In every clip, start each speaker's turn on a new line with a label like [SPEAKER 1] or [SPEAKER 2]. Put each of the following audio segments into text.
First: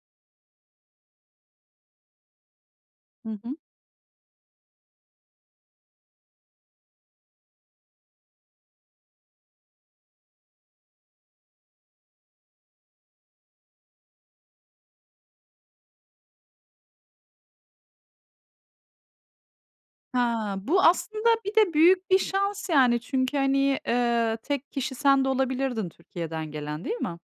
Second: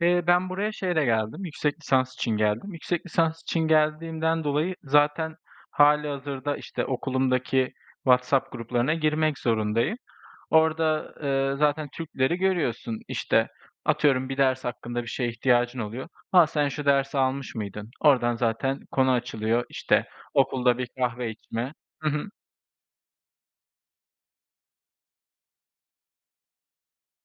[SPEAKER 1] Eee, ben buraya şeyle geldim, yüksek lisans için geldim. Yüksek
[SPEAKER 2] Hı
[SPEAKER 1] lisans
[SPEAKER 2] hı.
[SPEAKER 1] için geldiğimden dolayı zaten hâlihazırda, işte, okulumdaki WhatsApp gruplarına girmek zorundayım. Orada, eee, zaten Türkleri görüyorsun. İşte, atıyorum bir ders hakkında bir şeye ihtiyacın oluyor: "Ha, sen şu dersi almış mıydın?" Ordan zaten konu açılıyor, işte,
[SPEAKER 2] Ha,
[SPEAKER 1] okulda
[SPEAKER 2] bu
[SPEAKER 1] bir
[SPEAKER 2] aslında
[SPEAKER 1] kahve
[SPEAKER 2] bir de
[SPEAKER 1] içme. Hı
[SPEAKER 2] büyük bir
[SPEAKER 1] hı.
[SPEAKER 2] şans, yani. Çünkü, hani, eee, tek kişi sen de olabilirdin Türkiye'den gelen, değil mi?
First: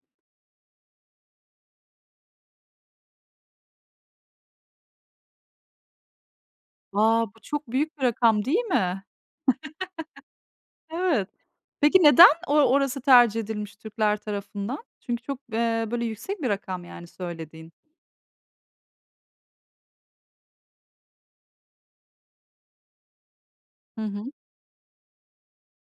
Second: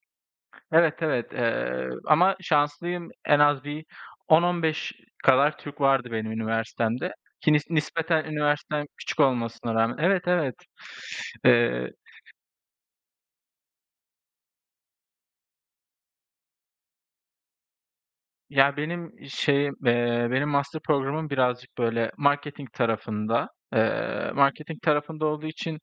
[SPEAKER 1] Evet, evet. Eee, ama şanslıyım, en az bir 10-15 kadar Türk vardı benim üniversitemde
[SPEAKER 2] Wow! Bu
[SPEAKER 1] ki nis
[SPEAKER 2] çok büyük bir
[SPEAKER 1] nispeten
[SPEAKER 2] rakam değil
[SPEAKER 1] üniversitem
[SPEAKER 2] mi?
[SPEAKER 1] küçük olmasına rağmen Evet, evet.
[SPEAKER 2] Evet.
[SPEAKER 1] Eee
[SPEAKER 2] Peki, neden o orası tercih edilmiş Türkler tarafından? Çünkü çok, eee, böyle, yüksek bir rakam, yani, söylediğin.
[SPEAKER 1] Ya benim şeyim, eee, benim master programım birazcık, böyle, marketing tarafında.
[SPEAKER 2] Hı
[SPEAKER 1] Eee,
[SPEAKER 2] hı.
[SPEAKER 1] marketing tarafında olduğu için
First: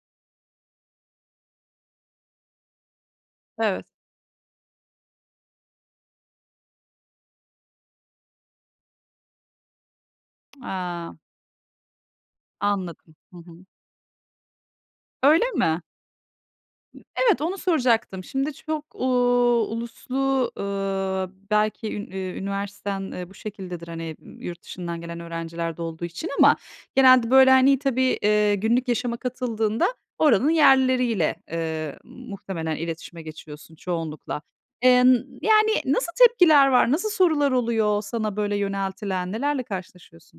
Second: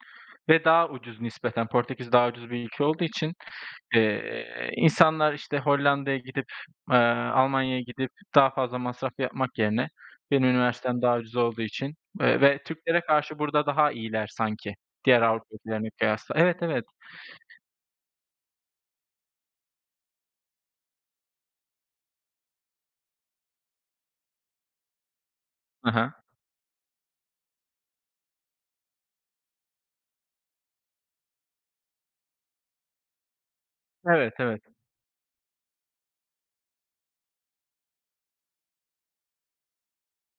[SPEAKER 1] ve daha ucuz nispeten Portekiz daha ucuz bir ülke olduğu için,
[SPEAKER 2] Evet.
[SPEAKER 1] eee, insanlar, işte, Hollanda'ya gidip, eee, Almanya'ya gidip daha fazla masraf yapmak yerine benim üniversitem daha
[SPEAKER 2] A.
[SPEAKER 1] ucuz olduğu için ve ve Türklere
[SPEAKER 2] Anladım. Hı
[SPEAKER 1] karşı burada
[SPEAKER 2] hı.
[SPEAKER 1] daha iyiler sanki diğer
[SPEAKER 2] Öyle
[SPEAKER 1] Avrupa
[SPEAKER 2] mi?
[SPEAKER 1] ülkelerine kıyasla Evet, evet.
[SPEAKER 2] Evet, onu soracaktım. Şimdi, çok, uuu, uluslu, ııı, belki üni iii üniversiten, eee, bu şekildedir, hani, ııı, yurt dışından gelen öğrenciler de
[SPEAKER 1] Hı
[SPEAKER 2] olduğu
[SPEAKER 1] hı.
[SPEAKER 2] için ama genelde, böyle, hani, tabii, ııı, günlük yaşama katıldığında oranın yerlileriyle, ııı, muhtemelen iletişime geçiyorsun
[SPEAKER 1] Evet,
[SPEAKER 2] çoğunlukla.
[SPEAKER 1] evet.
[SPEAKER 2] Eee, n yani, nasıl tepkiler var? Nasıl sorular oluyor sana, böyle, yöneltilen? Nelerle karşılaşıyorsun?